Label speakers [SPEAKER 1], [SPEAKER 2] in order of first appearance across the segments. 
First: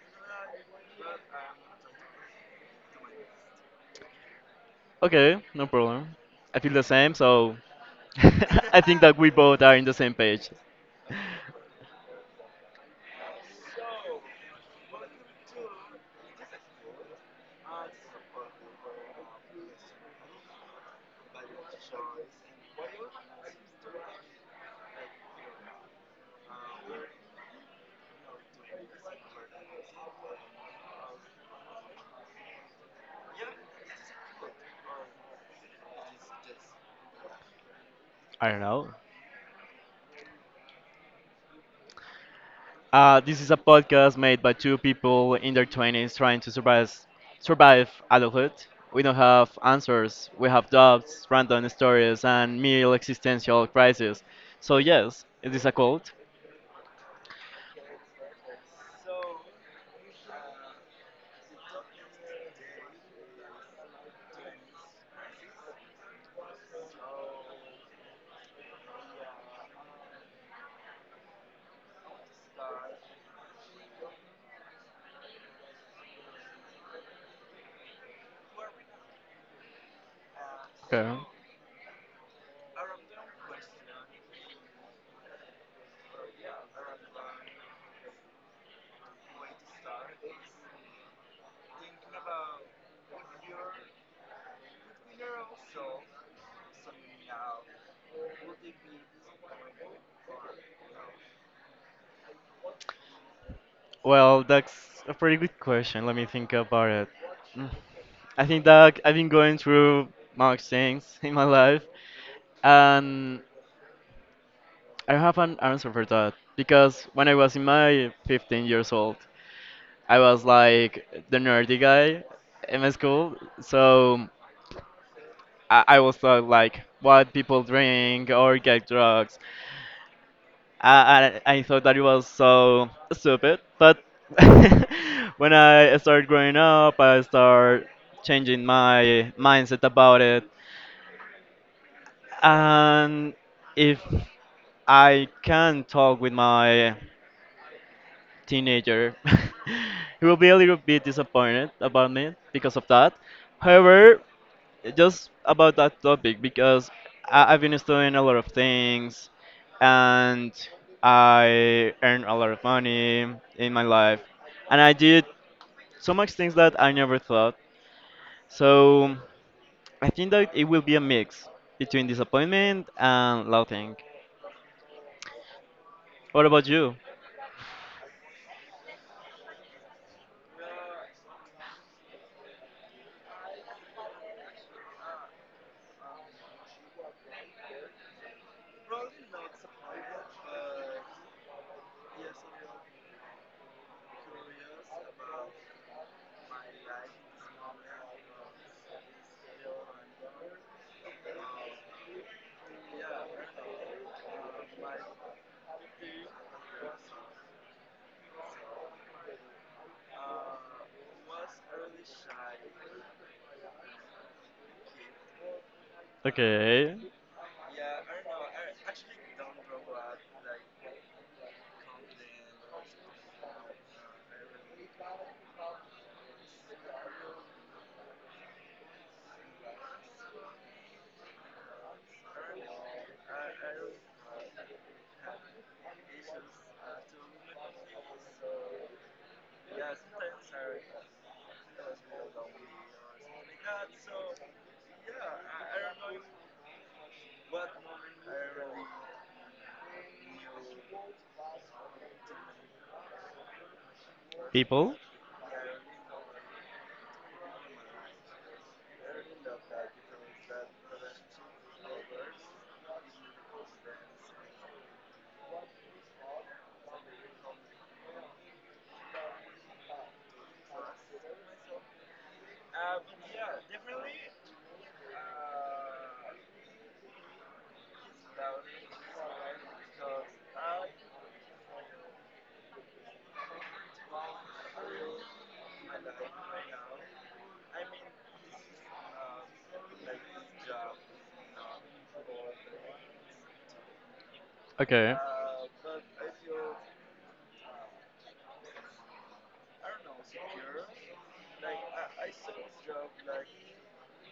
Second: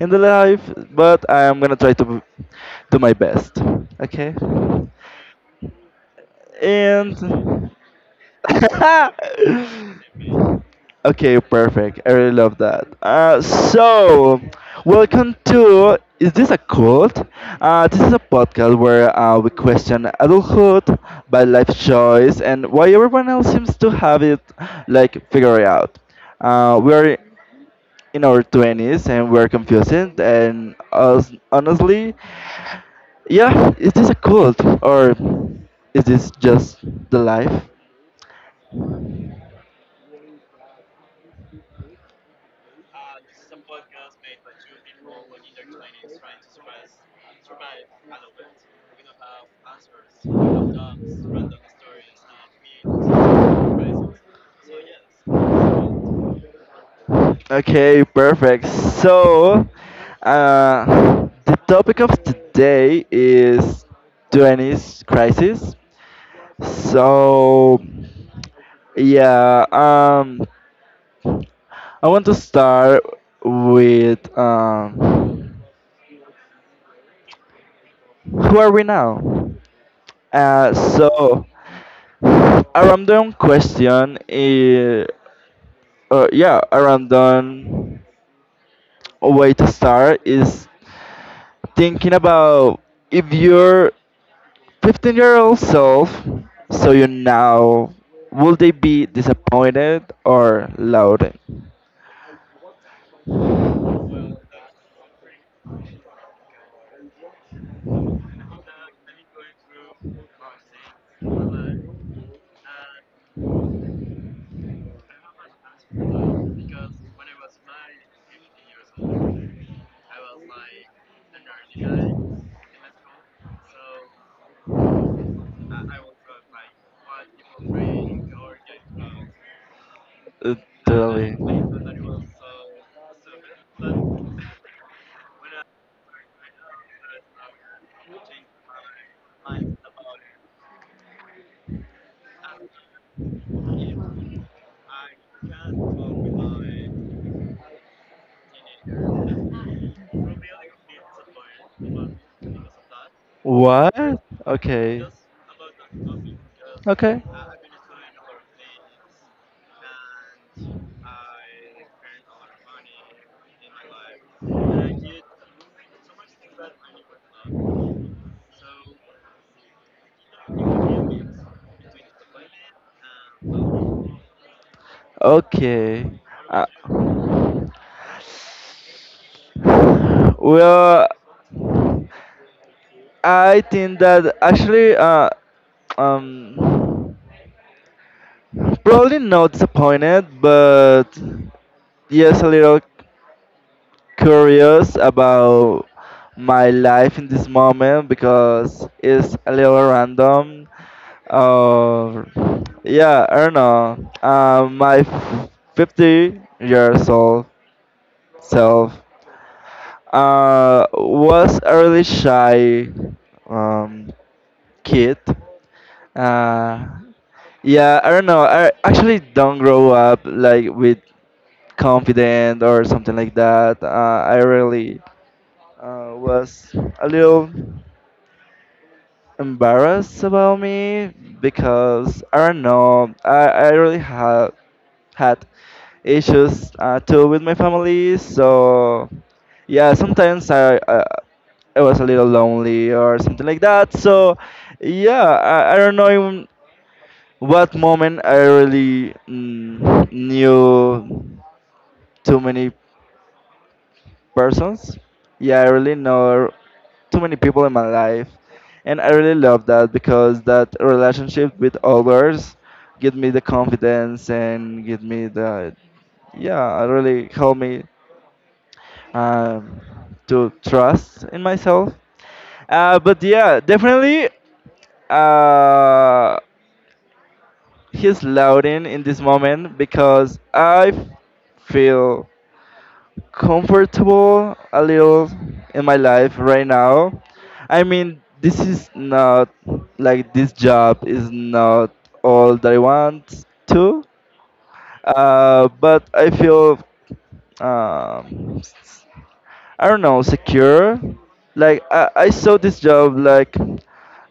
[SPEAKER 1] in the life, but I'm gonna try to do my best. Okay.
[SPEAKER 2] Okay, no problem. I feel the same, so
[SPEAKER 1] And
[SPEAKER 2] I think that we both are in the same page.
[SPEAKER 1] okay, perfect. I really love that. So, welcome to Is This a Cult? This is a podcast where we question adulthood by life choice and why everyone else seems to have it like figured out. We are in our 20s and we're confused and us honestly, yeah, is this a cult or is this just the life?
[SPEAKER 2] I don't know. This is a podcast made by two people in their 20s trying to survive adulthood. We don't have answers, we have doubts, random stories, and mere existential crises. So, yes, it is a cult.
[SPEAKER 1] Yes. Okay, perfect. So, the topic of today is 20s crisis. So, yeah, I want to start with who are we now? Uh,
[SPEAKER 2] Okay.
[SPEAKER 1] so a random question is, yeah, a random way to start is thinking about if your 15-year-old self, so you now, would they be disappointed or loud?
[SPEAKER 2] Well, that's a pretty good question. Let me think about it. Mm. I think that I've been going through much things in my life, and I have an answer for that because when I was in my 15 years old, I was like the nerdy guy in my school, so I was thought like what people drink or get drugs.
[SPEAKER 1] Uh, Totally.
[SPEAKER 2] I thought that it was so stupid, but when I started growing up, I started changing my mindset about it. And if I can talk with my teenager, he will be a little bit disappointed about me because of that. However,
[SPEAKER 1] What? Okay.
[SPEAKER 2] just about that topic because
[SPEAKER 1] Okay.
[SPEAKER 2] I've been studying a lot of things and I earn a lot of money in my life and I did so much things that I never thought. So I think that it will be a mix between disappointment and laughing.
[SPEAKER 1] Okay.
[SPEAKER 2] What about
[SPEAKER 1] Uh,
[SPEAKER 2] you?
[SPEAKER 1] well, I think that actually, um, probably not disappointed, but yes, a little curious about my life in this moment because it's a little random. Uh, yeah, I don't know. My 50 years old self was a really shy um, kid. Uh,
[SPEAKER 2] Okay.
[SPEAKER 1] yeah, I don't know. I actually don't grow up like with confident or something like that. I really was a little embarrassed about me because I don't know. I really had issues too with my family, so yeah, sometimes I was a little lonely or something like that. So yeah, I don't know in what moment I really knew too many
[SPEAKER 2] People?
[SPEAKER 1] persons. Yeah, I really know too many people in my life, and I really love that because that relationship with others give me the confidence and give me the, yeah, really help me um, to trust in myself. But yeah, definitely uh, he's louding in this moment because I feel comfortable a little in my life right now. I mean, this is not like this job is not all that I want to,
[SPEAKER 2] Okay.
[SPEAKER 1] but I feel, um, I don't know, secure. Like I saw this job like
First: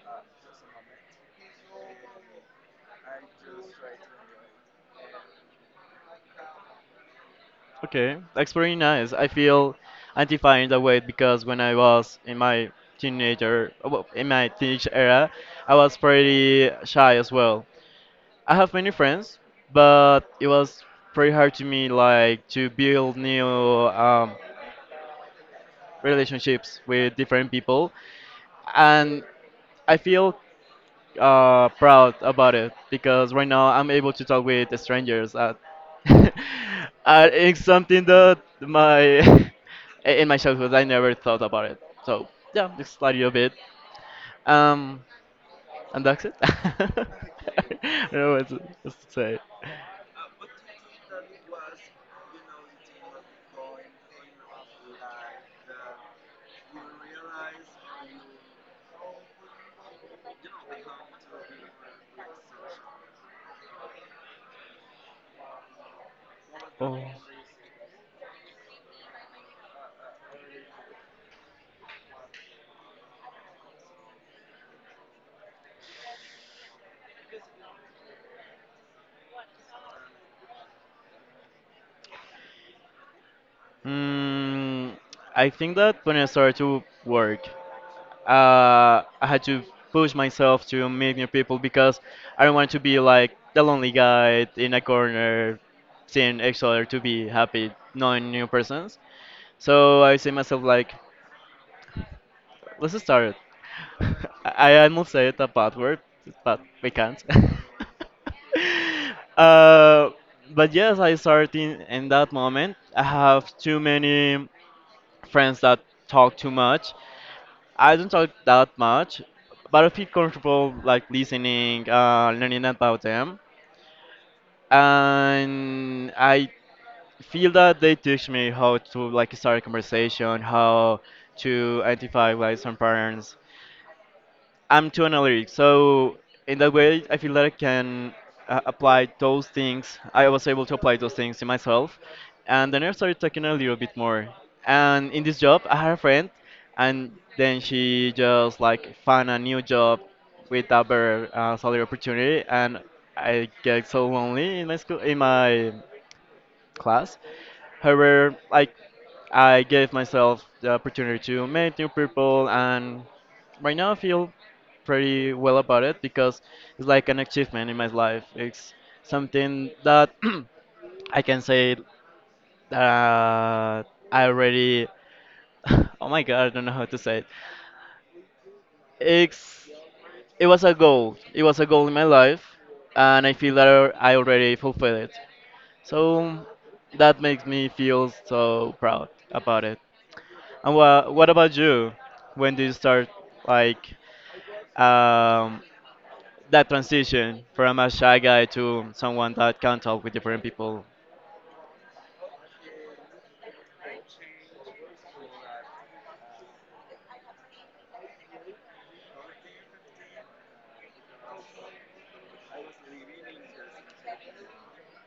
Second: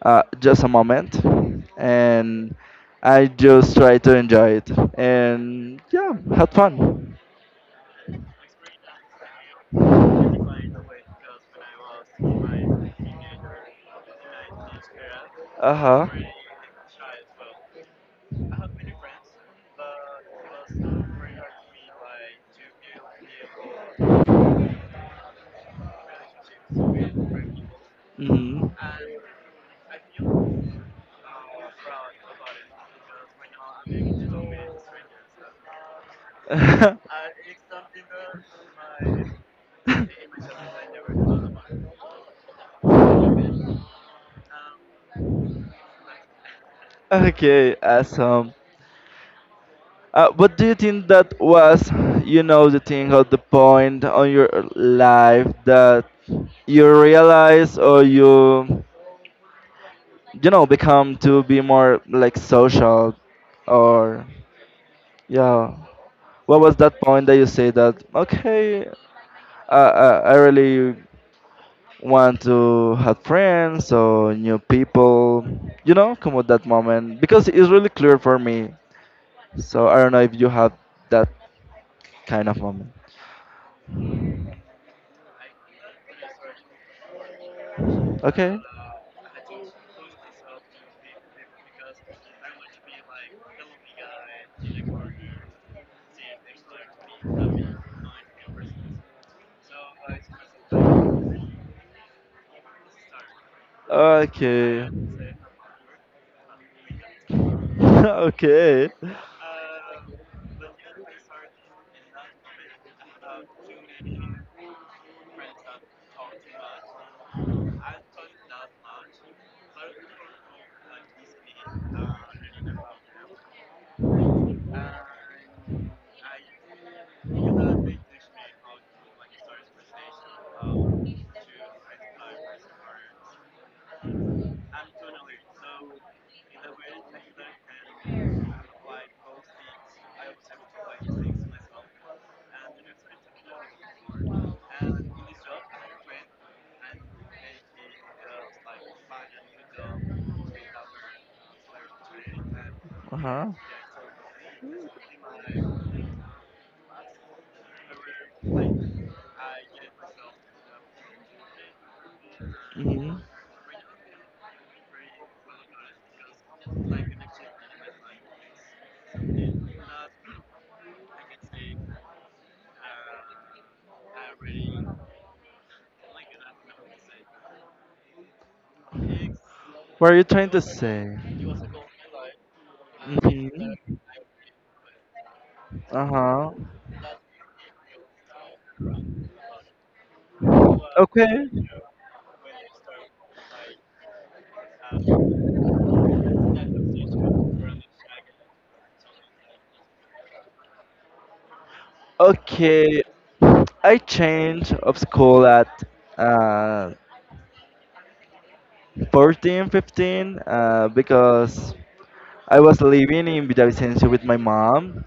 [SPEAKER 1] just a moment, and I just tried to enjoy it, and yeah, had fun.
[SPEAKER 2] Okay, that's pretty nice. I feel anti-fat in that way because when I was in my teenager, well, in my teenage era,
[SPEAKER 1] Uh
[SPEAKER 2] I was
[SPEAKER 1] huh.
[SPEAKER 2] pretty shy as well. I have many friends, but it was pretty hard to me like to build new relationships with different people,
[SPEAKER 1] Mm-hmm.
[SPEAKER 2] and I feel proud about it because right now I'm able to talk with strangers. It's something that my in my childhood I never thought about it. So yeah, just a little bit. Um, and that's it.
[SPEAKER 1] Okay,
[SPEAKER 2] I don't know what
[SPEAKER 1] awesome.
[SPEAKER 2] to, What to say.
[SPEAKER 1] What do you think that was, you know, the thing or the point on your life that you realize or you, become to be more like social or, yeah. What was that
[SPEAKER 2] Oh.
[SPEAKER 1] point that you say that, okay, I really want to have friends or new people, come at that moment? Because it's really clear for me. So I don't know if you have that kind of moment.
[SPEAKER 2] Mm, I think that when I started to work,
[SPEAKER 1] Okay.
[SPEAKER 2] I had to push myself to meet new people because I don't want to be like the lonely guy in a corner, seeing each other to be happy, knowing new persons. So I say myself like, let's start it. I
[SPEAKER 1] Okay.
[SPEAKER 2] almost said a bad word, but we can't.
[SPEAKER 1] Okay.
[SPEAKER 2] uh, but yes, I started in that moment. I have too many friends that talk too much, I don't talk that much, but I feel comfortable like listening, learning about them, and I feel that they teach me how to like start a conversation, how to identify like some patterns, I'm too analytic, so in that way, I feel that I can apply those things. I was able to apply those things to myself, and then I started talking a little bit more. And in this job, I had a friend, and then she just like found a new job with a better salary opportunity, and
[SPEAKER 1] Uh
[SPEAKER 2] I
[SPEAKER 1] huh.
[SPEAKER 2] get so lonely in my school, in my class. However, I gave myself the opportunity to meet new people, and
[SPEAKER 1] Hmm.
[SPEAKER 2] right now I feel pretty well about it because it's like an achievement in my life. It's something that I can say that I already. Oh my god, I don't know how to say it. It's
[SPEAKER 1] What are you
[SPEAKER 2] it
[SPEAKER 1] trying to
[SPEAKER 2] was a
[SPEAKER 1] say?
[SPEAKER 2] goal. It was a goal in my life, and I feel that
[SPEAKER 1] Hmm.
[SPEAKER 2] I already fulfilled it.
[SPEAKER 1] Uh
[SPEAKER 2] So
[SPEAKER 1] huh.
[SPEAKER 2] that makes me feel so proud about it. And what
[SPEAKER 1] Okay.
[SPEAKER 2] about you? When did you start like um, that transition from a shy guy to someone that can talk with different people?
[SPEAKER 1] Okay. I changed of school at uh, 14, 15, because I was living in Villavicencio with my mom.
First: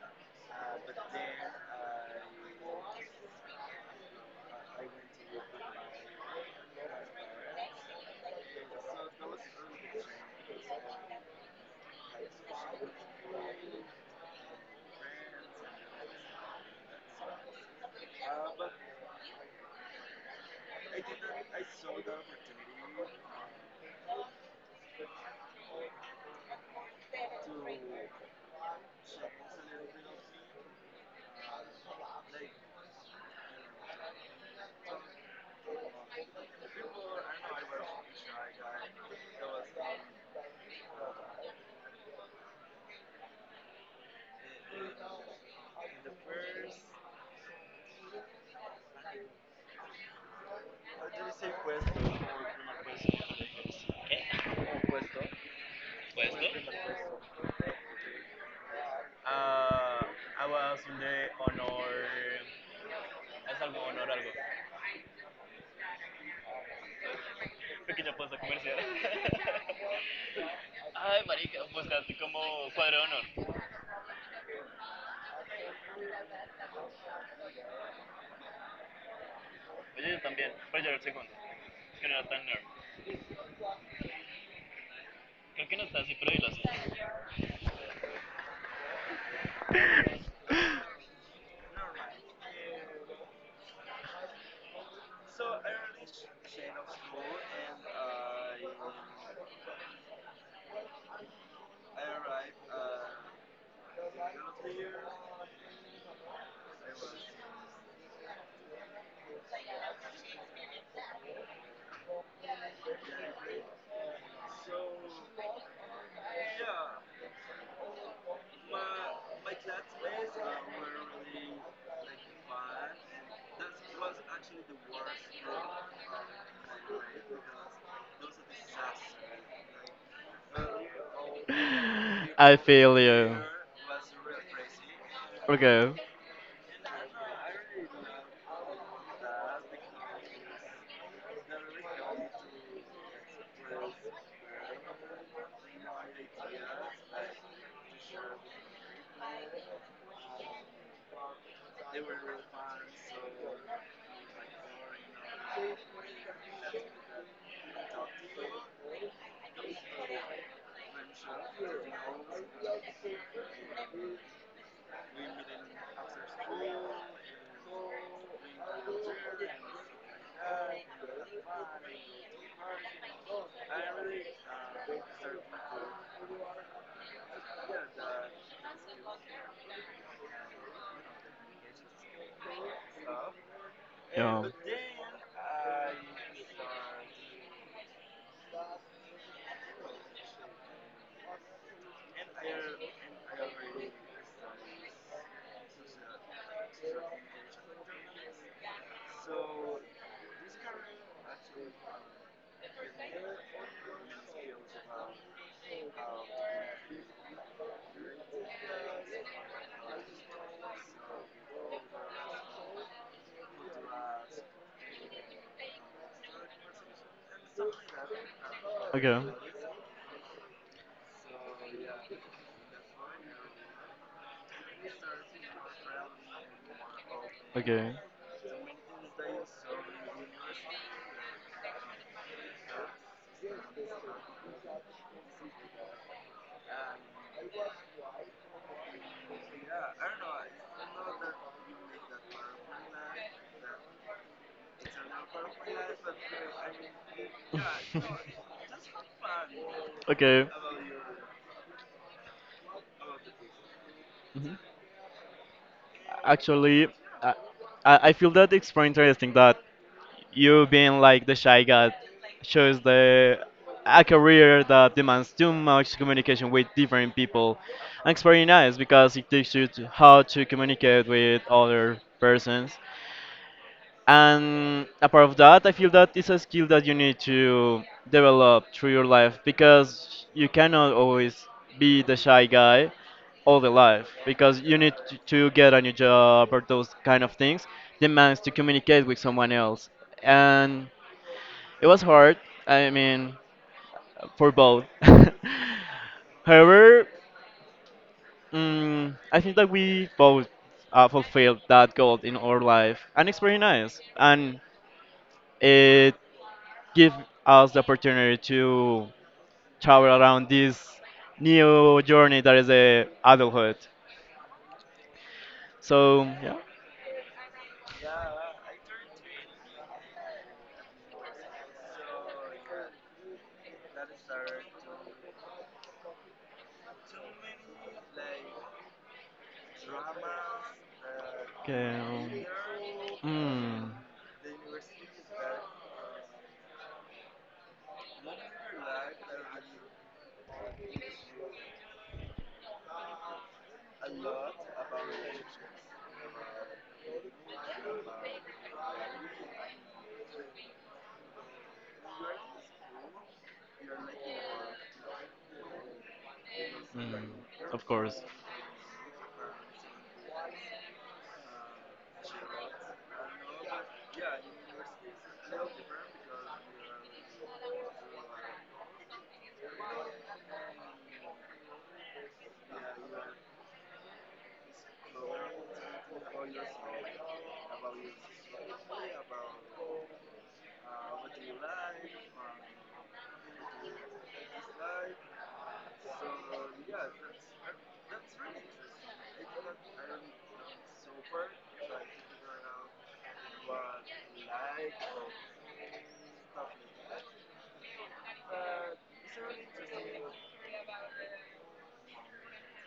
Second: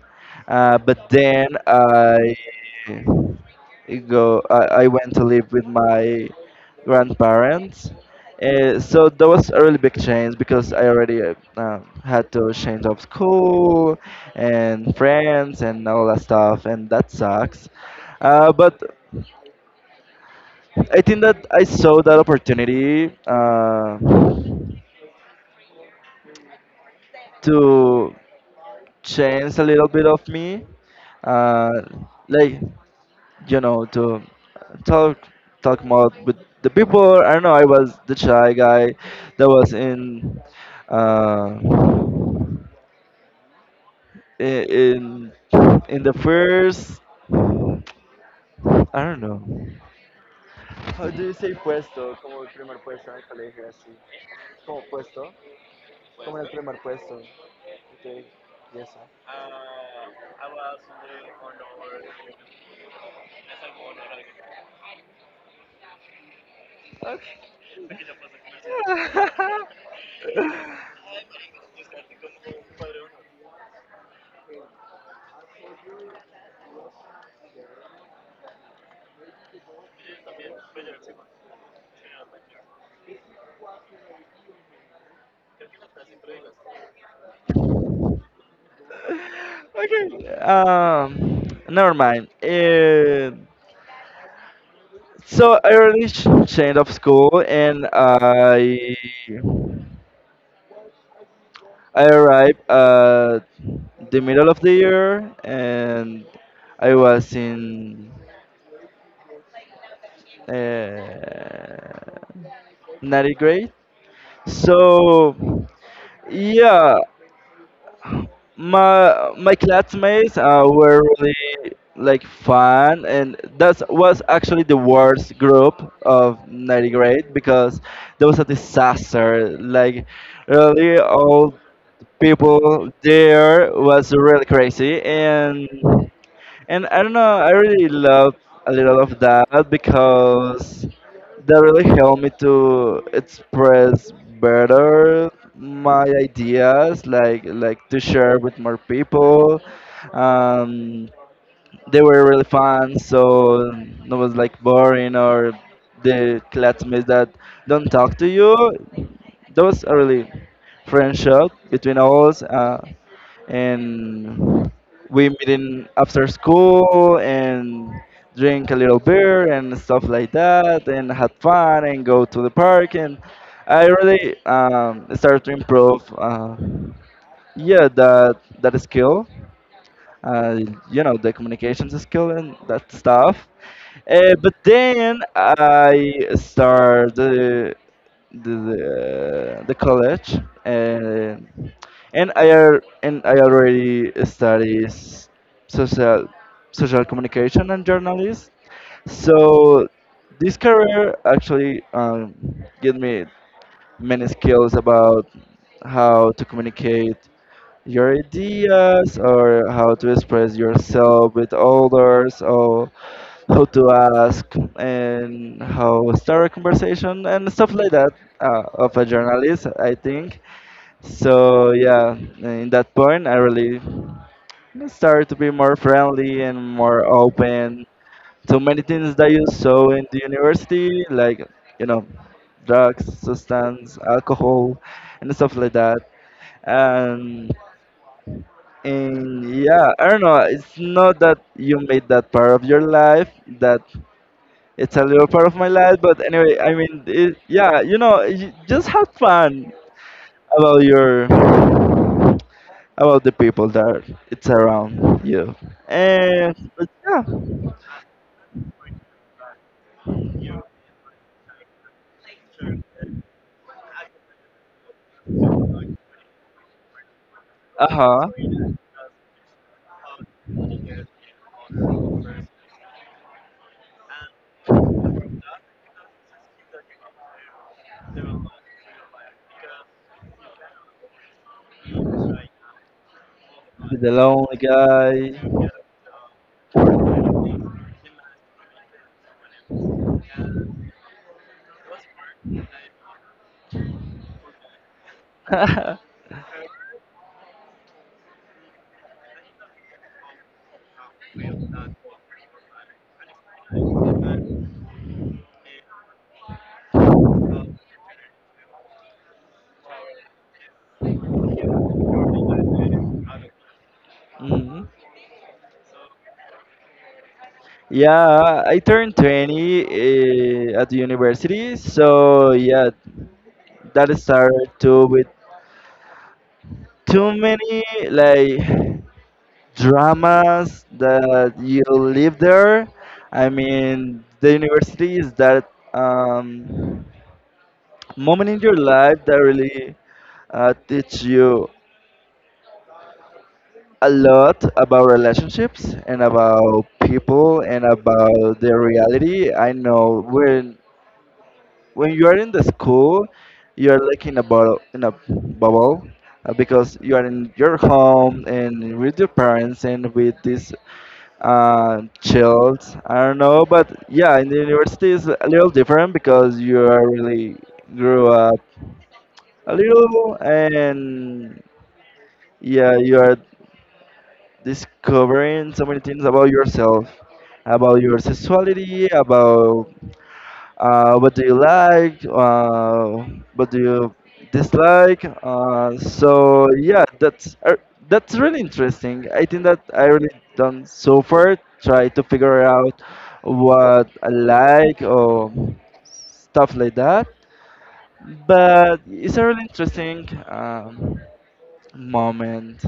[SPEAKER 1] But then I went to live with my grandparents. So that was a really big change because I already had to change of school and friends and all that stuff, and that sucks. But I think that I saw that opportunity. To change a little bit of me, uh, like, to talk talk more with the people. I don't know. I was the shy guy that was uh, i- in in the first. I don't know. How do you say puesto? Como el primer puesto en el colegio, así. Como puesto. Como en el primer puesto. Okay. Yes. Okay. Never mind. So I already changed of school, and I arrived at the middle of the year, and I was in uh, ninth grade. So yeah, my classmates were really like fun, and that was actually the worst group of 90 grade because there was a disaster, like really all
[SPEAKER 2] I
[SPEAKER 1] people
[SPEAKER 2] feel you. There.
[SPEAKER 1] there was really crazy. and
[SPEAKER 2] Okay.
[SPEAKER 1] and I don't know, I really love a little of that because that really helped me to express better my ideas, like to share with more people. Um, they were really fun, so no was like boring or the classmates that don't talk to you. Those are really friendship between us, and we meet in after school and drink a little beer and stuff like that, and had fun and go to the park. And I really started to improve, yeah, that skill, uh, the communications skill and that stuff. But then I started the college and and I already study social social communication and journalism. So this career actually gave me many skills about how to communicate your ideas, or how to express yourself with others, or how to ask and how start a conversation and stuff like that, of a
[SPEAKER 2] At that. Okay.
[SPEAKER 1] journalist,
[SPEAKER 2] Place.
[SPEAKER 1] I think. So yeah, in that point I really started to be more friendly and more open,
[SPEAKER 2] Okay. My.
[SPEAKER 1] so many things that you saw in the university, like, you know drugs, substance, alcohol and stuff like that, and and yeah, I don't know. It's not that you made that part of your life. That it's a little part of my life. But anyway, I mean, it, yeah, you just have fun
[SPEAKER 2] Okay.
[SPEAKER 1] about your about the people that it's
[SPEAKER 2] Mhm.
[SPEAKER 1] around you. And
[SPEAKER 2] Actually,
[SPEAKER 1] but yeah,
[SPEAKER 2] I, I feel that it's very interesting that you being like the shy guy shows the a career that demands too much communication with different people.
[SPEAKER 1] uh
[SPEAKER 2] And it's
[SPEAKER 1] huh,
[SPEAKER 2] very nice because it teaches you to- how to communicate with other persons. And apart of that, I feel that it's a skill that you need to develop through your life because you cannot always be the shy guy all the life
[SPEAKER 1] the lonely
[SPEAKER 2] because you need to
[SPEAKER 1] guy.
[SPEAKER 2] to get a new job or those kind of things demands to communicate with someone else. And it was hard, I mean, for both. However, mm, I think that we both fulfilled that goal in our life, and it's very nice. And it give us the opportunity to travel around this new journey that is the adulthood.
[SPEAKER 1] Hmm.
[SPEAKER 2] So yeah.
[SPEAKER 1] Yeah, I turned 20 at the university, so yeah, that started too with too many like dramas that you live
[SPEAKER 2] Okay.
[SPEAKER 1] there.
[SPEAKER 2] Um,
[SPEAKER 1] I
[SPEAKER 2] mm,
[SPEAKER 1] mean, the university is that moment in your life that really teach you a lot about relationships and about people and about the reality. I know when you are in the school, you are like in a bubble, because you
[SPEAKER 2] mm,
[SPEAKER 1] are in your
[SPEAKER 2] of course.
[SPEAKER 1] home and with your parents and with this chilled. I don't know, but yeah, in the university is a little different because you are really grew up a little, and yeah, you are discovering so many things about yourself, about your sexuality, about what do you like, what do you dislike. So yeah, that's really interesting. I think that I really done so far try to figure out what I like or stuff like that. But it's a really interesting moment.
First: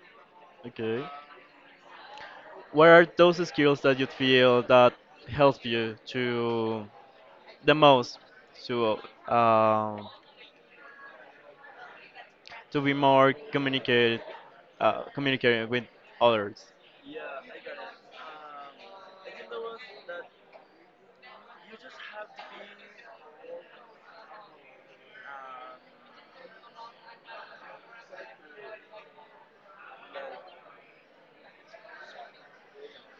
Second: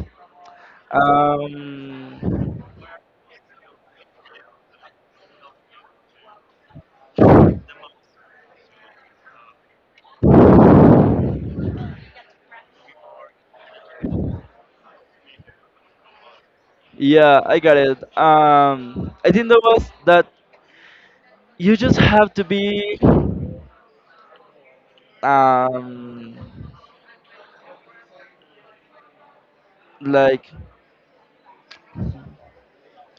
[SPEAKER 2] Okay.
[SPEAKER 1] Um,
[SPEAKER 2] What are those skills that you feel that help you to the most to uh, to be more communicate communicating with others?
[SPEAKER 1] yeah, I got it. I think that was that you just have to be um like,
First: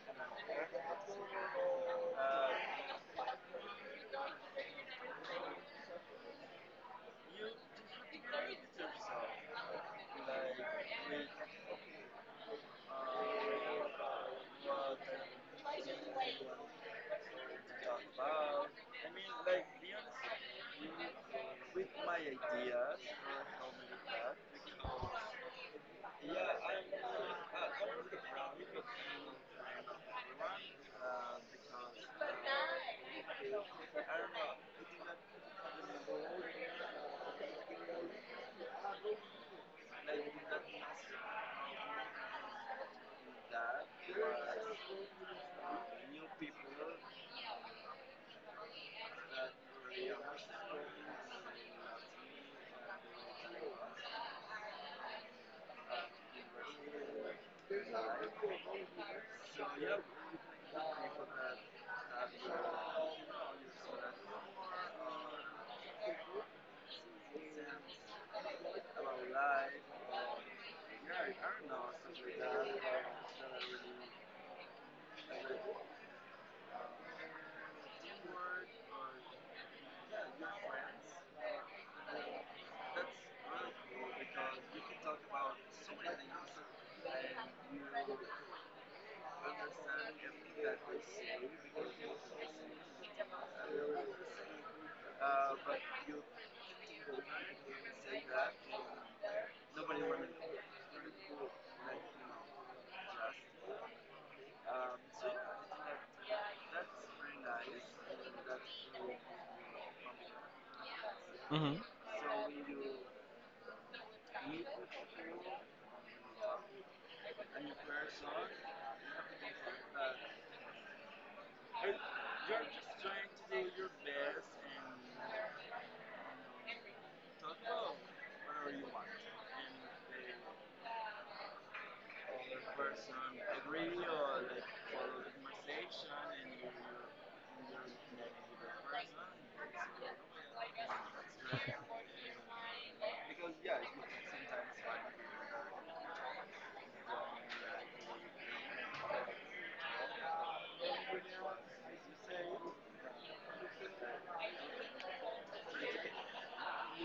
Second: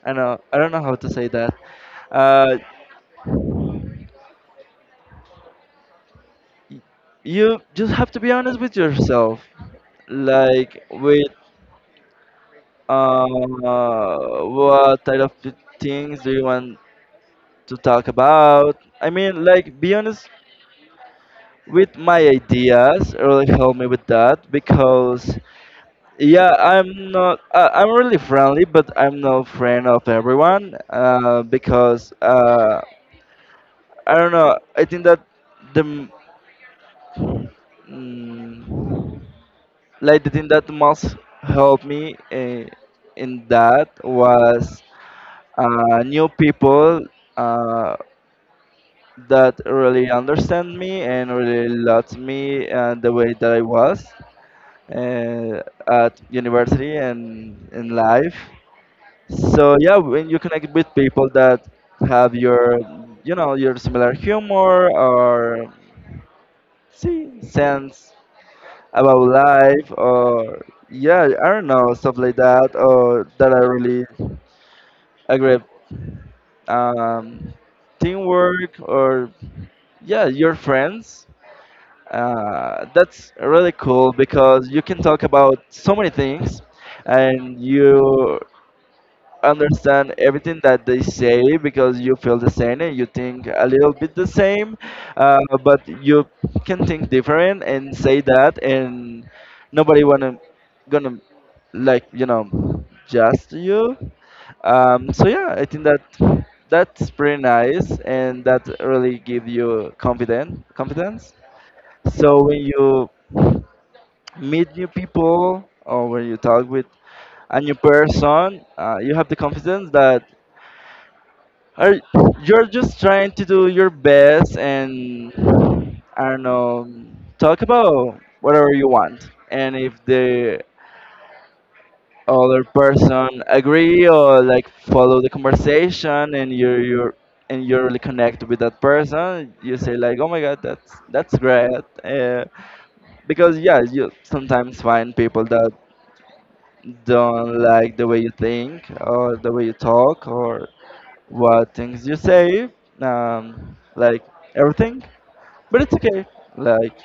[SPEAKER 1] I don't know how to say that. Uh, y- you just have to be honest with yourself, like with uh, what type of things do you want to talk about? I mean, like be honest with my ideas. Really help me with that because yeah, I'm not I'm really friendly, but I'm no friend of everyone because. I don't know. I think that the m- mm, like the thing that most helped me in that was new people uh, that really understand me and really loved me the way that I was at university and in life. So yeah, when you connect with people that have your you know your similar humor or see sense about life or yeah, I don't know, stuff like that, or that I really agree, um teamwork, or yeah, your friends, that's really cool because you can talk about so many things, and you understand everything that they say because you feel the same and you think a little bit the same, but you can think different and say that, and nobody wanna gonna like just you. So yeah, I think that that's pretty nice, and that really give you confidence. Confidence.
[SPEAKER 2] Hmm.
[SPEAKER 1] So when you meet new people or when you talk with a new person, you have the confidence that are, you're just trying to do your best and I don't know, talk about whatever you want. And if the other person agree or like follow the conversation and you're and you really connect with that person, you say like, "Oh my God, that's great," uh, because yeah, you sometimes find people that don't like the way you think or the way you talk or what things you say, like everything. But it's okay. Like,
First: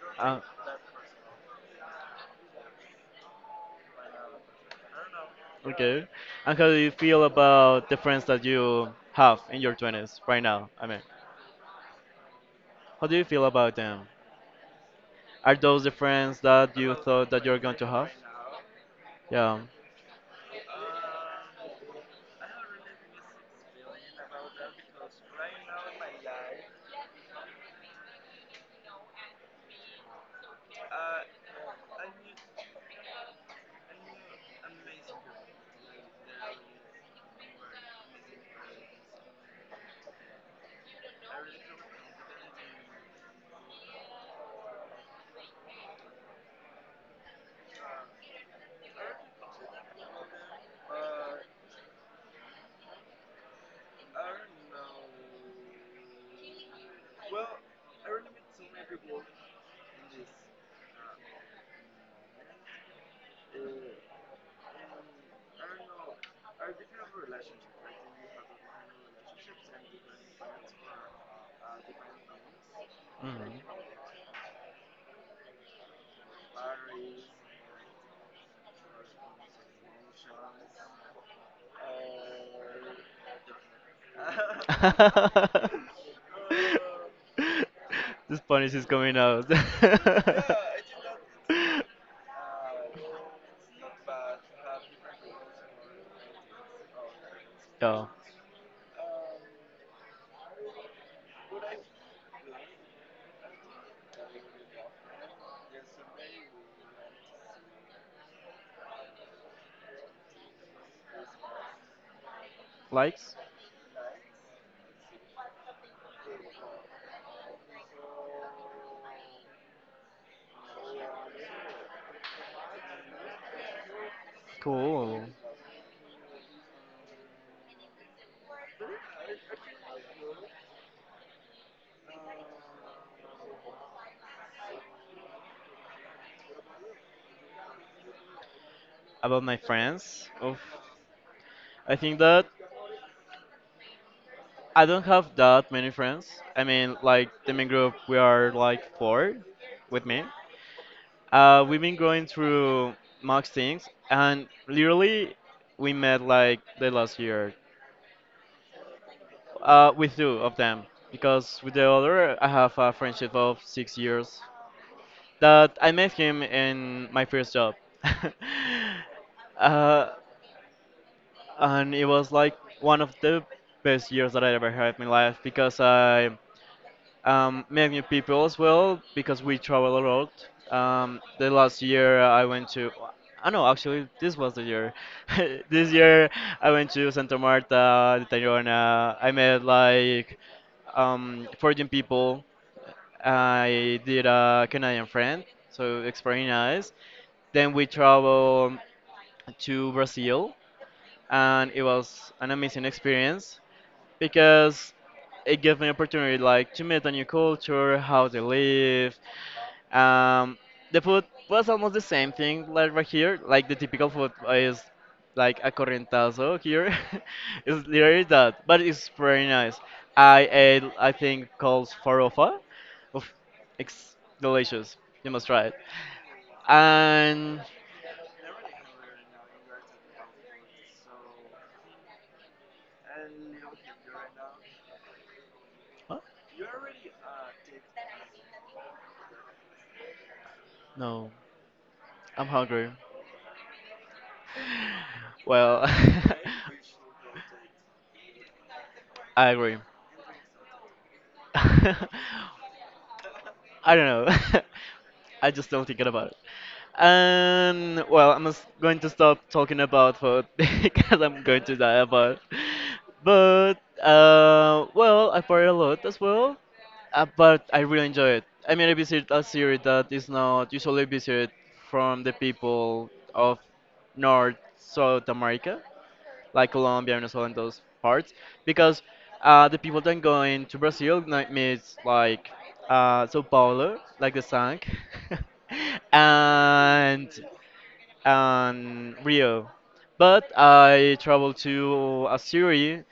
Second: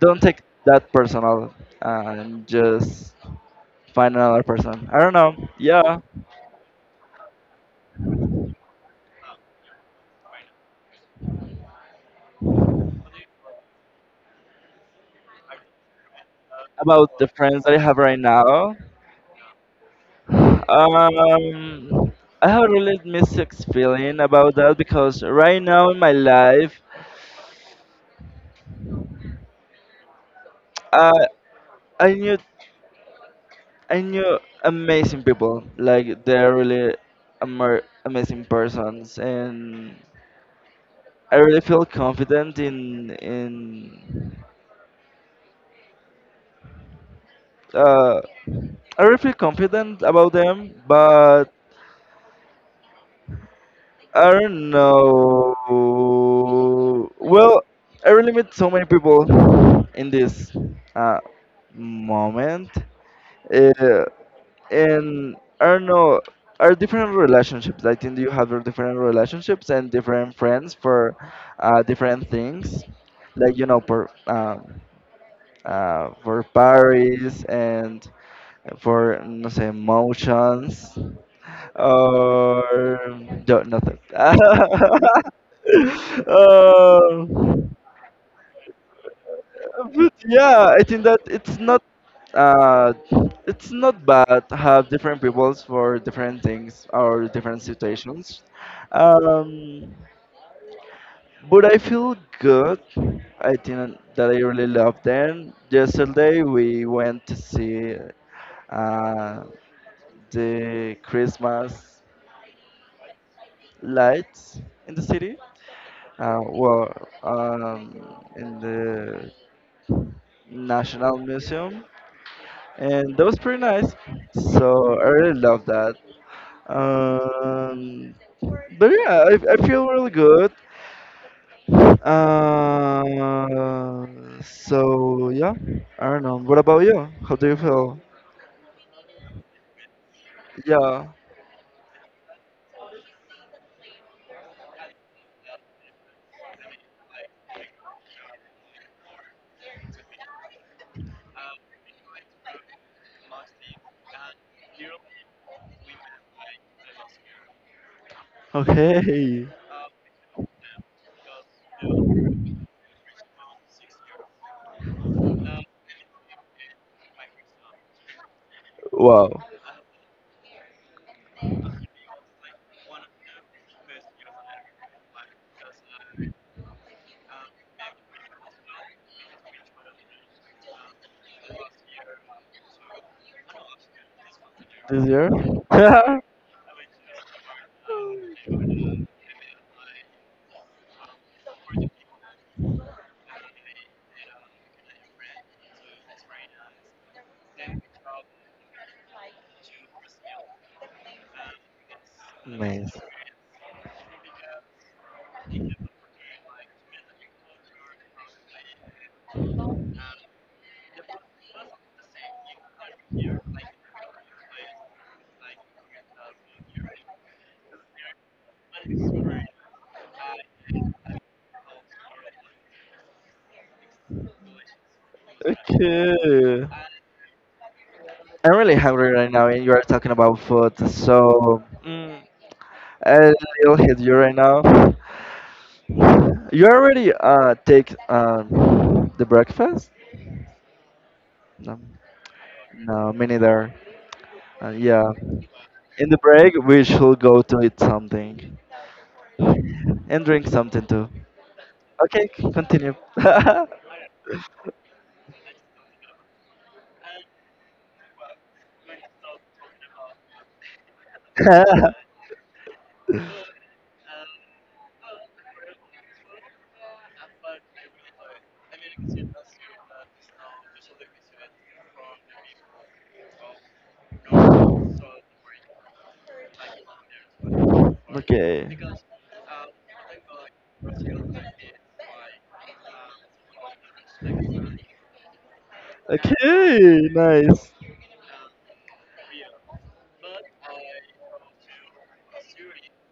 [SPEAKER 1] don't take that personal and just find another person. I don't know. Yeah.
[SPEAKER 2] Okay. And how do you feel about the friends that you have in your 20s right now? I mean, how do you feel about them? Are those the friends that you
[SPEAKER 1] About the
[SPEAKER 2] thought that you're
[SPEAKER 1] friends that
[SPEAKER 2] going
[SPEAKER 1] I
[SPEAKER 2] to
[SPEAKER 1] have
[SPEAKER 2] have?
[SPEAKER 1] right now,
[SPEAKER 2] Yeah.
[SPEAKER 1] um, I have a really mixed feeling about that because right now in my life, uh, I knew I knew amazing people. Like they're really amazing persons, and I really feel confident in in. Uh, I really feel confident about them, but I don't know. Well, I really met so many people in this uh, moment. Uh, and I don't know are different relationships. I think you have your different relationships and different friends for different things,
[SPEAKER 2] Mhm.
[SPEAKER 1] like for parties and for no say emotions or no, nothing. Um,
[SPEAKER 2] This Spanish is coming out.
[SPEAKER 1] but yeah, I think that uh, it's not bad to have different peoples for different things or different
[SPEAKER 2] Yeah.
[SPEAKER 1] situations. Um, but I feel good. I think that I really love them. Yesterday we went to see uh, the Christmas
[SPEAKER 2] Likes?
[SPEAKER 1] lights in the city. Uh, well, in the National Museum, and that was pretty nice. So I
[SPEAKER 2] Cool.
[SPEAKER 1] really love that. Um, But yeah, I feel really good. So yeah, I don't know. What about you? How do you feel?
[SPEAKER 2] About my friends? Oof.
[SPEAKER 1] Yeah.
[SPEAKER 2] I think that I don't have that many friends. I mean, like the main group, we are like four with me. We've been going through much things, and literally, we met like the last year
[SPEAKER 1] Okay.
[SPEAKER 2] with two of them because with the other, I have a friendship of 6 years that I met him in my first job.
[SPEAKER 1] Wow.
[SPEAKER 2] uh, and it was like one of the best years that I ever had in my life because I met new people as well because we travel a lot. The last year I went to, I know actually this was the year.
[SPEAKER 1] This year?
[SPEAKER 2] This year I went to Santa Marta, de Tayrona. I met like 14 people. I did a Canadian friend, so it's very nice. Then we traveled to Brazil, and it was an amazing
[SPEAKER 1] nice.
[SPEAKER 2] experience because it gave me opportunity like to meet a new culture, how they live. Um, the food was almost the same thing like right here. Like the typical food is like a corrientazo here. It's literally that, but it's very nice. I ate I think called farofa. Oof, it's delicious. You must try it.
[SPEAKER 1] Okay.
[SPEAKER 2] And
[SPEAKER 1] I'm really hungry right now, and you are talking about food, so I will hit you right now. You already take the breakfast?
[SPEAKER 2] no,
[SPEAKER 1] No,
[SPEAKER 2] I'm hungry.
[SPEAKER 1] no, me neither. Yeah.
[SPEAKER 2] Well,
[SPEAKER 1] In the break, we should go to eat something
[SPEAKER 2] I agree.
[SPEAKER 1] and drink something too. Okay, continue.
[SPEAKER 2] I don't know. I just don't think about it. And well, I'm just going to stop talking about food because I'm going to die about. But well, I party a lot as well. But I really enjoy it. I mean, I visit a city that is not usually visited from the people of North South America like Colombia, Venezuela, and those parts,
[SPEAKER 1] okay.
[SPEAKER 2] because the people that go into Brazil like, meets like Sao Paulo, like the song,
[SPEAKER 1] Okay,
[SPEAKER 2] and
[SPEAKER 1] nice.
[SPEAKER 2] and Rio. But I traveled to a city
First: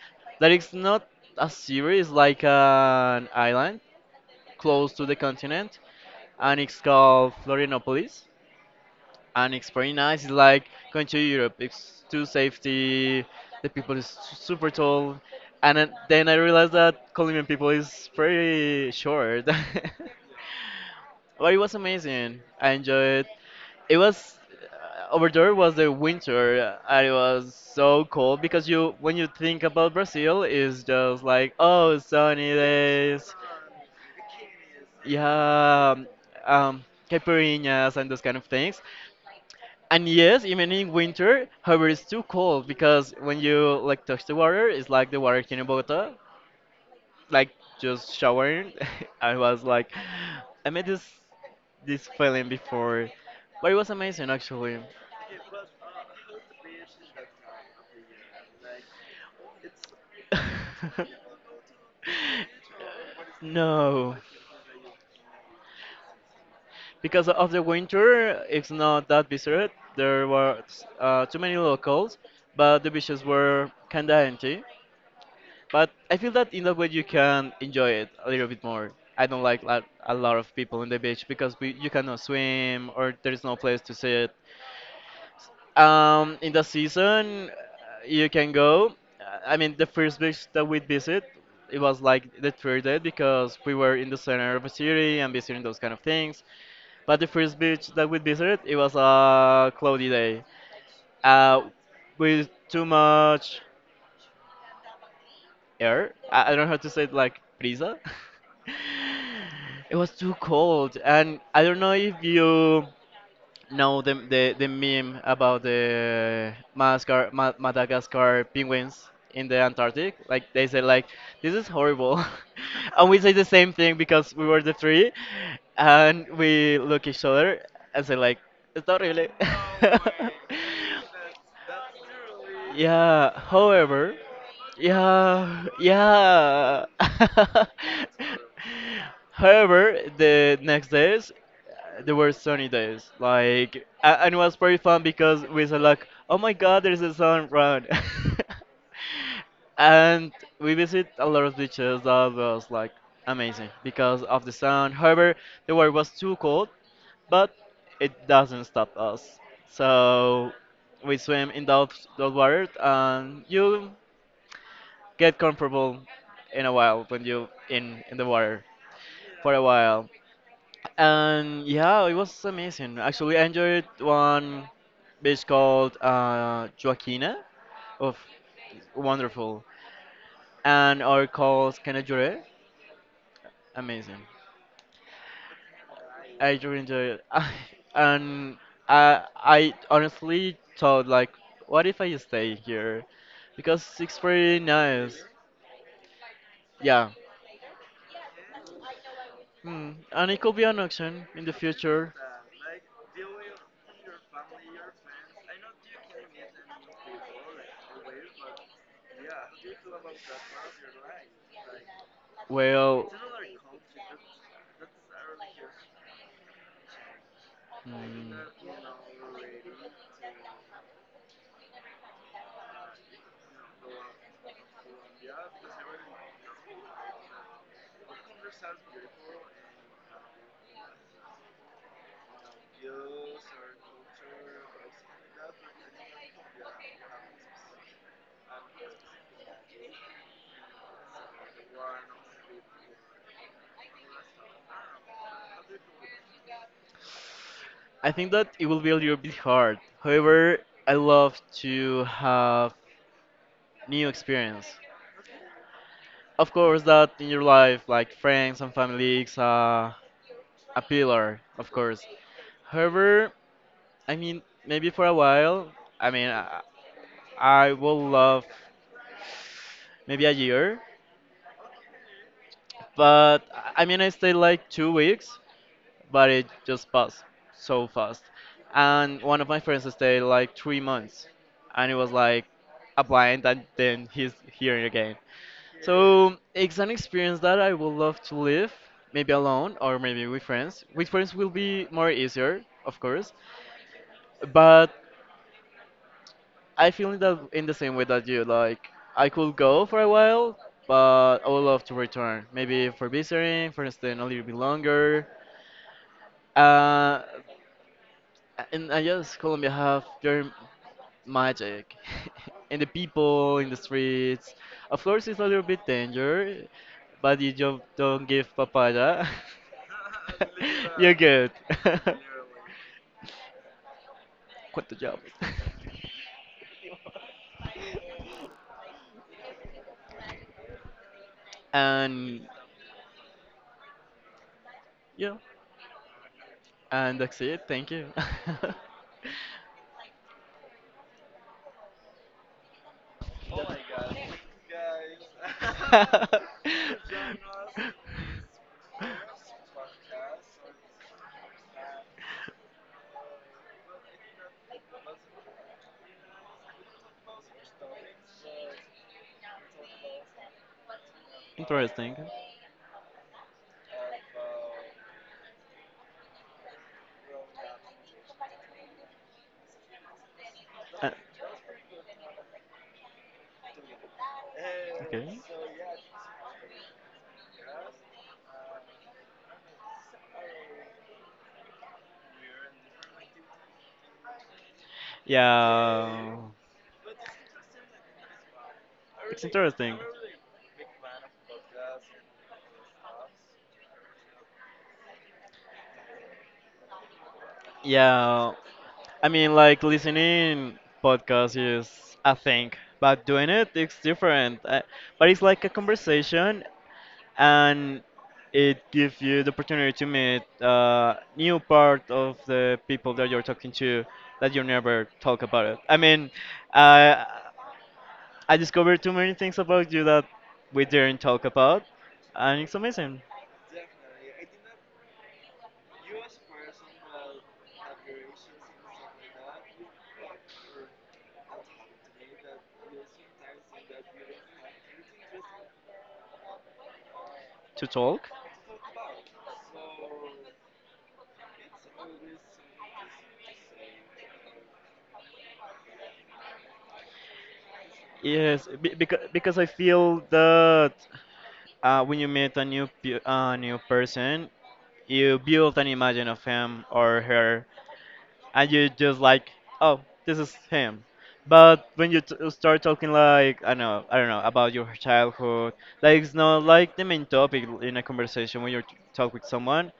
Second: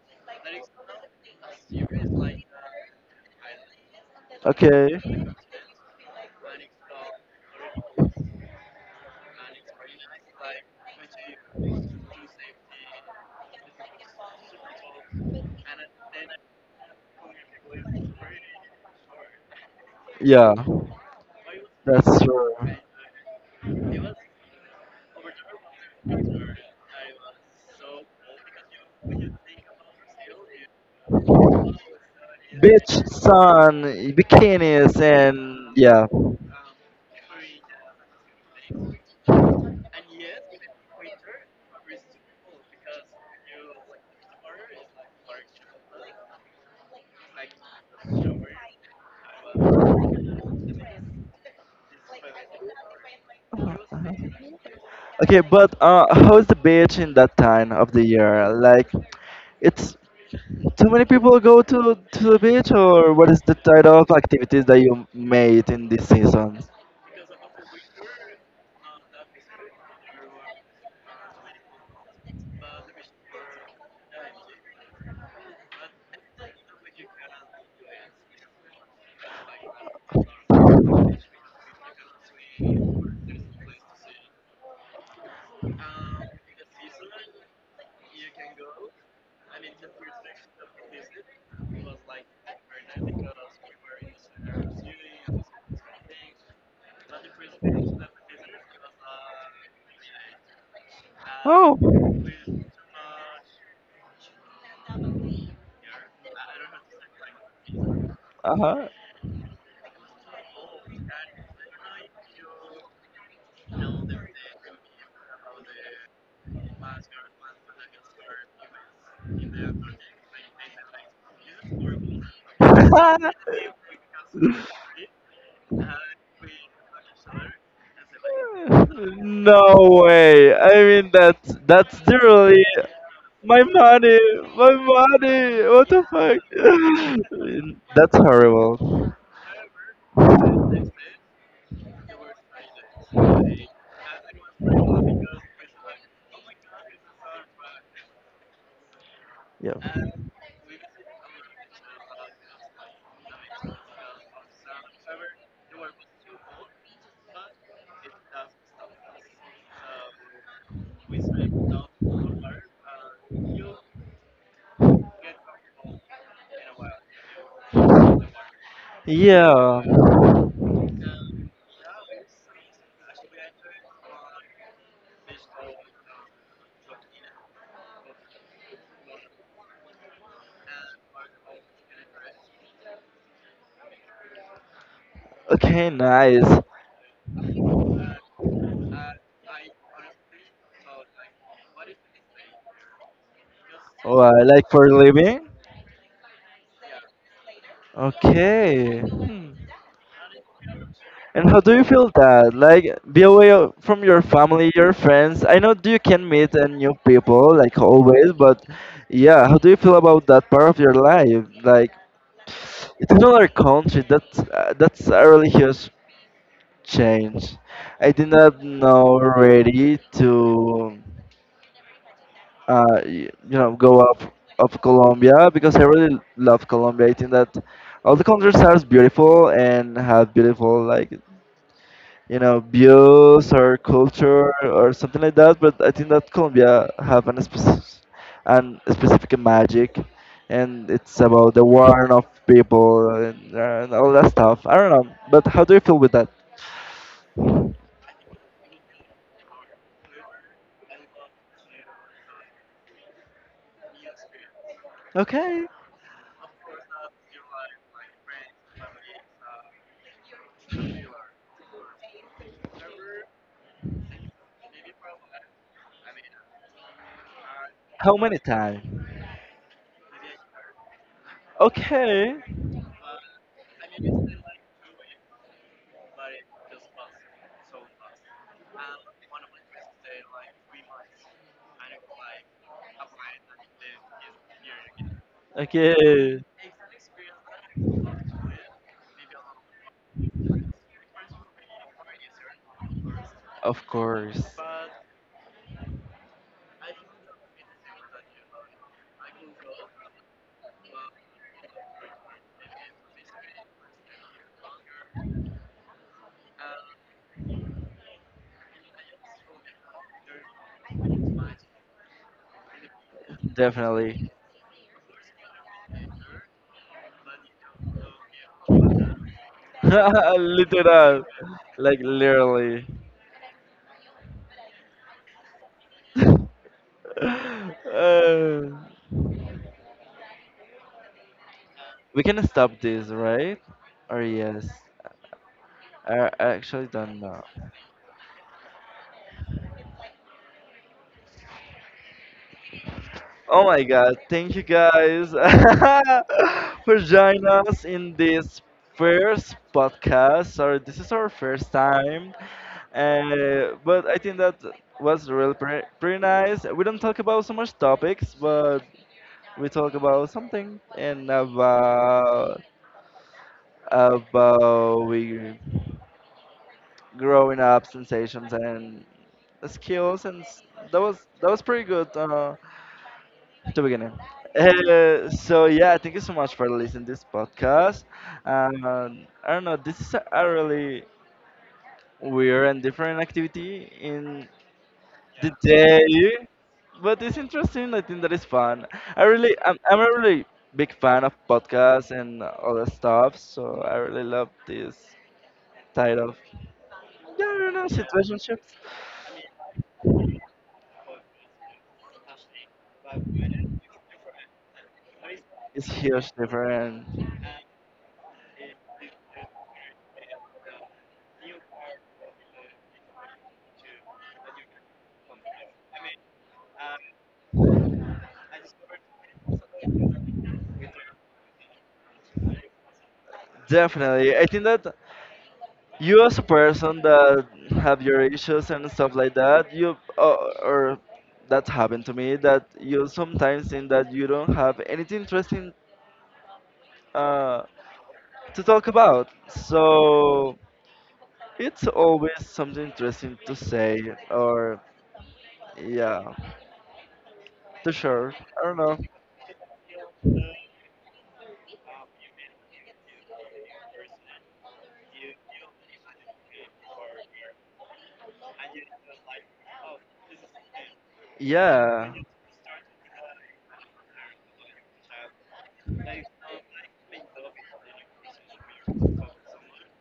[SPEAKER 2] that is not a city, it's like an island close
[SPEAKER 1] Okay.
[SPEAKER 2] to the continent, and it's called Florianopolis and it's pretty nice. It's like going to Europe. It's too safety. The people is su- super tall, and then I realized that Colombian people is pretty short.
[SPEAKER 1] Yeah.
[SPEAKER 2] But it was
[SPEAKER 1] That's
[SPEAKER 2] amazing.
[SPEAKER 1] true.
[SPEAKER 2] I enjoyed. It was over there was the winter. And it was so cold because you when you think about Brazil, it's just like oh sunny
[SPEAKER 1] Beach,
[SPEAKER 2] days,
[SPEAKER 1] sun, bikinis, and
[SPEAKER 2] yeah,
[SPEAKER 1] yeah.
[SPEAKER 2] um, caipirinhas and those kind of things. And yes, even in winter, however, it's too cold because when you like touch the water, it's like the water here in Bogota, like just showering. I was like, I made this feeling before, but it was amazing actually.
[SPEAKER 1] Okay, but how's the beach in that time of the year? Like, it's too many people go to the beach, or what is the type of
[SPEAKER 2] No,
[SPEAKER 1] activities that you made in this season?
[SPEAKER 2] because of the winter, it's not that visited. There were too many locals, but the beaches were kinda empty. But I feel that in that way you can enjoy it a little bit more. I don't like a lot of people in the beach because we, you cannot swim or there's no place to sit. In the season, you can go. I mean, the first beach that we visit, it was like the third day because we were in the center of the city and visiting those kind of things. But the first beach that we visited, it was a cloudy day. Uh, with too much air. I don't know how to say it like brisa.
[SPEAKER 1] Uh-huh.
[SPEAKER 2] It was too cold, and I don't know if you no, the meme about the Madagascar penguins in the Antarctic, like they say, like this is horrible, and we say the same thing because we were the three, and we look each other and say like it's not really.
[SPEAKER 1] no way. I mean that's literally
[SPEAKER 2] Yeah.
[SPEAKER 1] my
[SPEAKER 2] However,
[SPEAKER 1] money, my money.
[SPEAKER 2] yeah,
[SPEAKER 1] What the fuck?
[SPEAKER 2] yeah.
[SPEAKER 1] That's horrible.
[SPEAKER 2] However, the next days there were sunny days, like, a- and it was pretty fun because we said like, oh my God, there's a sun run,
[SPEAKER 1] Yeah.
[SPEAKER 2] and we visit a lot of beaches that was like amazing because of the sun. However, the water was too cold, but it doesn't stop us. So we swim in those water, and you get comfortable in a while when you in the water for a
[SPEAKER 1] Yeah.
[SPEAKER 2] while. And yeah, it was amazing. Actually, I enjoyed one beach called Joaquina. Of wonderful. And our calls Can I Jure? Amazing.
[SPEAKER 1] Okay,
[SPEAKER 2] I
[SPEAKER 1] nice.
[SPEAKER 2] really enjoyed it. And I honestly thought like, what if I stay here? Because it's
[SPEAKER 1] What,
[SPEAKER 2] pretty
[SPEAKER 1] like for
[SPEAKER 2] nice.
[SPEAKER 1] living?
[SPEAKER 2] Yeah.
[SPEAKER 1] Okay. Hmm.
[SPEAKER 2] Mm. And it could be an option in
[SPEAKER 1] And
[SPEAKER 2] the
[SPEAKER 1] how do you feel
[SPEAKER 2] future.
[SPEAKER 1] that? Like, be away from your family, your friends. I know you can meet new people, like always, but yeah, how do you feel about that part of your life? Like, it's
[SPEAKER 2] Well,
[SPEAKER 1] another country. That's a really huge change. I did
[SPEAKER 2] mm,
[SPEAKER 1] not know already to, you know, go up of Colombia because I really love Colombia. I think that all the countries are beautiful and have beautiful like you know views or culture or something like that, but I think that Colombia have an specific magic, and it's about the warmth of people and all that stuff. I don't know, but how do you feel with that?
[SPEAKER 2] I think that it will be a little bit hard. However, I love to have new experience.
[SPEAKER 1] Okay.
[SPEAKER 2] Of course, that in your life, like friends and families, a pillar, of course. However, I mean, maybe for a while, I mean, I, I will
[SPEAKER 1] How many
[SPEAKER 2] love
[SPEAKER 1] times?
[SPEAKER 2] maybe a year,
[SPEAKER 1] Okay.
[SPEAKER 2] but I mean, I stayed like 2 weeks, but it just passed so fast. And one of my friends stayed like 3 months, and it was like a blind, and then he's here again. So
[SPEAKER 1] Okay.
[SPEAKER 2] it's an experience that I would love to live, maybe alone or maybe with friends. With friends will be more easier, of course,
[SPEAKER 1] Of course.
[SPEAKER 2] but I feel in the same way that you like. I could go for a while, but I would love to return. Maybe for visiting, for staying a little bit longer. Uh, and I guess Colombia have their magic, in the people in the
[SPEAKER 1] Definitely.
[SPEAKER 2] streets. Of course, it's a little bit danger, but you just don't give papaya. You're
[SPEAKER 1] literal.
[SPEAKER 2] good.
[SPEAKER 1] Like literally.
[SPEAKER 2] Cuánto job.
[SPEAKER 1] uh, we can
[SPEAKER 2] And
[SPEAKER 1] stop this right or yes.
[SPEAKER 2] yeah,
[SPEAKER 1] I actually don't
[SPEAKER 2] and that's
[SPEAKER 1] know.
[SPEAKER 2] it. Thank you.
[SPEAKER 1] Oh my god, thank you guys, for joining us in this first podcast. Sorry, this is our first time. But I think that was really pretty nice. We don't talk about so much topics, but we talk about something and
[SPEAKER 2] Interesting.
[SPEAKER 1] about we growing up sensations and skills and
[SPEAKER 2] Uh,
[SPEAKER 1] that was pretty good. The beginning. Uh,
[SPEAKER 2] okay.
[SPEAKER 1] so yeah, thank you so much for listening this podcast. I don't know, this is a really weird and different activity in the
[SPEAKER 2] Yeah, it's. Yeah,
[SPEAKER 1] day, but it's interesting. I think that is fun. I really,
[SPEAKER 2] interesting.
[SPEAKER 1] I'm a really big fan of podcasts and other stuff, so I really love this type of yeah, I don't know,
[SPEAKER 2] Yeah,
[SPEAKER 1] situationships.
[SPEAKER 2] I mean, like listening podcast is a thing, but doing it's different. But it's like a
[SPEAKER 1] It's huge
[SPEAKER 2] conversation,
[SPEAKER 1] difference.
[SPEAKER 2] and it gives you the opportunity to meet new part of the people that you're talking to that you never talk about it. I mean, uh, I discovered too many things about you that we didn't talk about, and it's amazing
[SPEAKER 1] Definitely. I think that you as a person that have your issues and stuff like that, you or that's happened to me that you sometimes think that you don't have anything interesting uh,
[SPEAKER 2] to talk.
[SPEAKER 1] to talk about. So it's always something interesting to say or, yeah, to share. I
[SPEAKER 2] Yes,
[SPEAKER 1] don't know.
[SPEAKER 2] because I feel that when you meet a new person, you build an image of him or her and you just like, oh, this is him. But when
[SPEAKER 1] Yeah.
[SPEAKER 2] you start talking like, I know, I don't know, about your childhood, like it's not like the main topic in a conversation when you talk with someone.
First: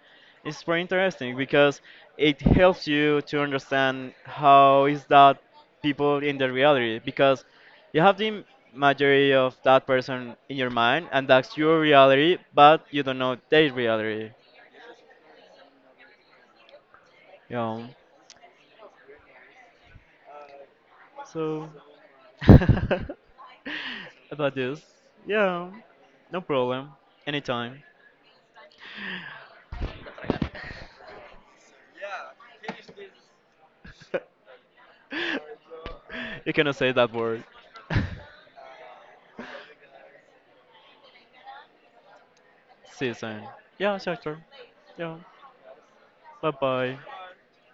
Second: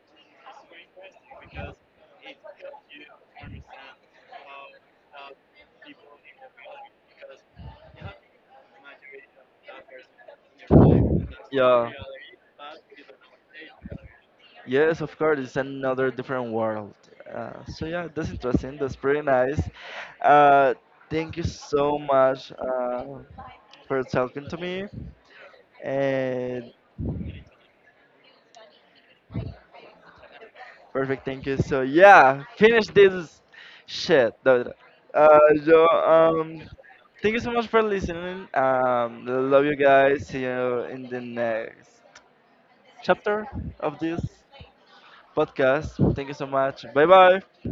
[SPEAKER 2] It's very interesting because it helps you to understand how is that people in the reality because you have the majority of that person in your mind and that's your
[SPEAKER 1] Yeah.
[SPEAKER 2] reality, but you don't know their reality.
[SPEAKER 1] Yes, of course, it's another different world.
[SPEAKER 2] You
[SPEAKER 1] So
[SPEAKER 2] know,
[SPEAKER 1] yeah, that's interesting. That's pretty nice. Uh, Thank you
[SPEAKER 2] so.
[SPEAKER 1] so much for talking
[SPEAKER 2] About
[SPEAKER 1] to
[SPEAKER 2] this.
[SPEAKER 1] me.
[SPEAKER 2] Yeah, no
[SPEAKER 1] And
[SPEAKER 2] problem. Anytime.
[SPEAKER 1] perfect, thank you. So yeah, finish this shit. No, no. Uh, so
[SPEAKER 2] You
[SPEAKER 1] um,
[SPEAKER 2] cannot say that
[SPEAKER 1] Thank you
[SPEAKER 2] word.
[SPEAKER 1] so much for listening. Love you guys. See you in the next
[SPEAKER 2] See you soon.
[SPEAKER 1] chapter
[SPEAKER 2] Yeah,
[SPEAKER 1] of
[SPEAKER 2] sure,
[SPEAKER 1] this
[SPEAKER 2] sure. Yeah.
[SPEAKER 1] podcast. Thank you so
[SPEAKER 2] Bye
[SPEAKER 1] much. Bye
[SPEAKER 2] bye.
[SPEAKER 1] bye.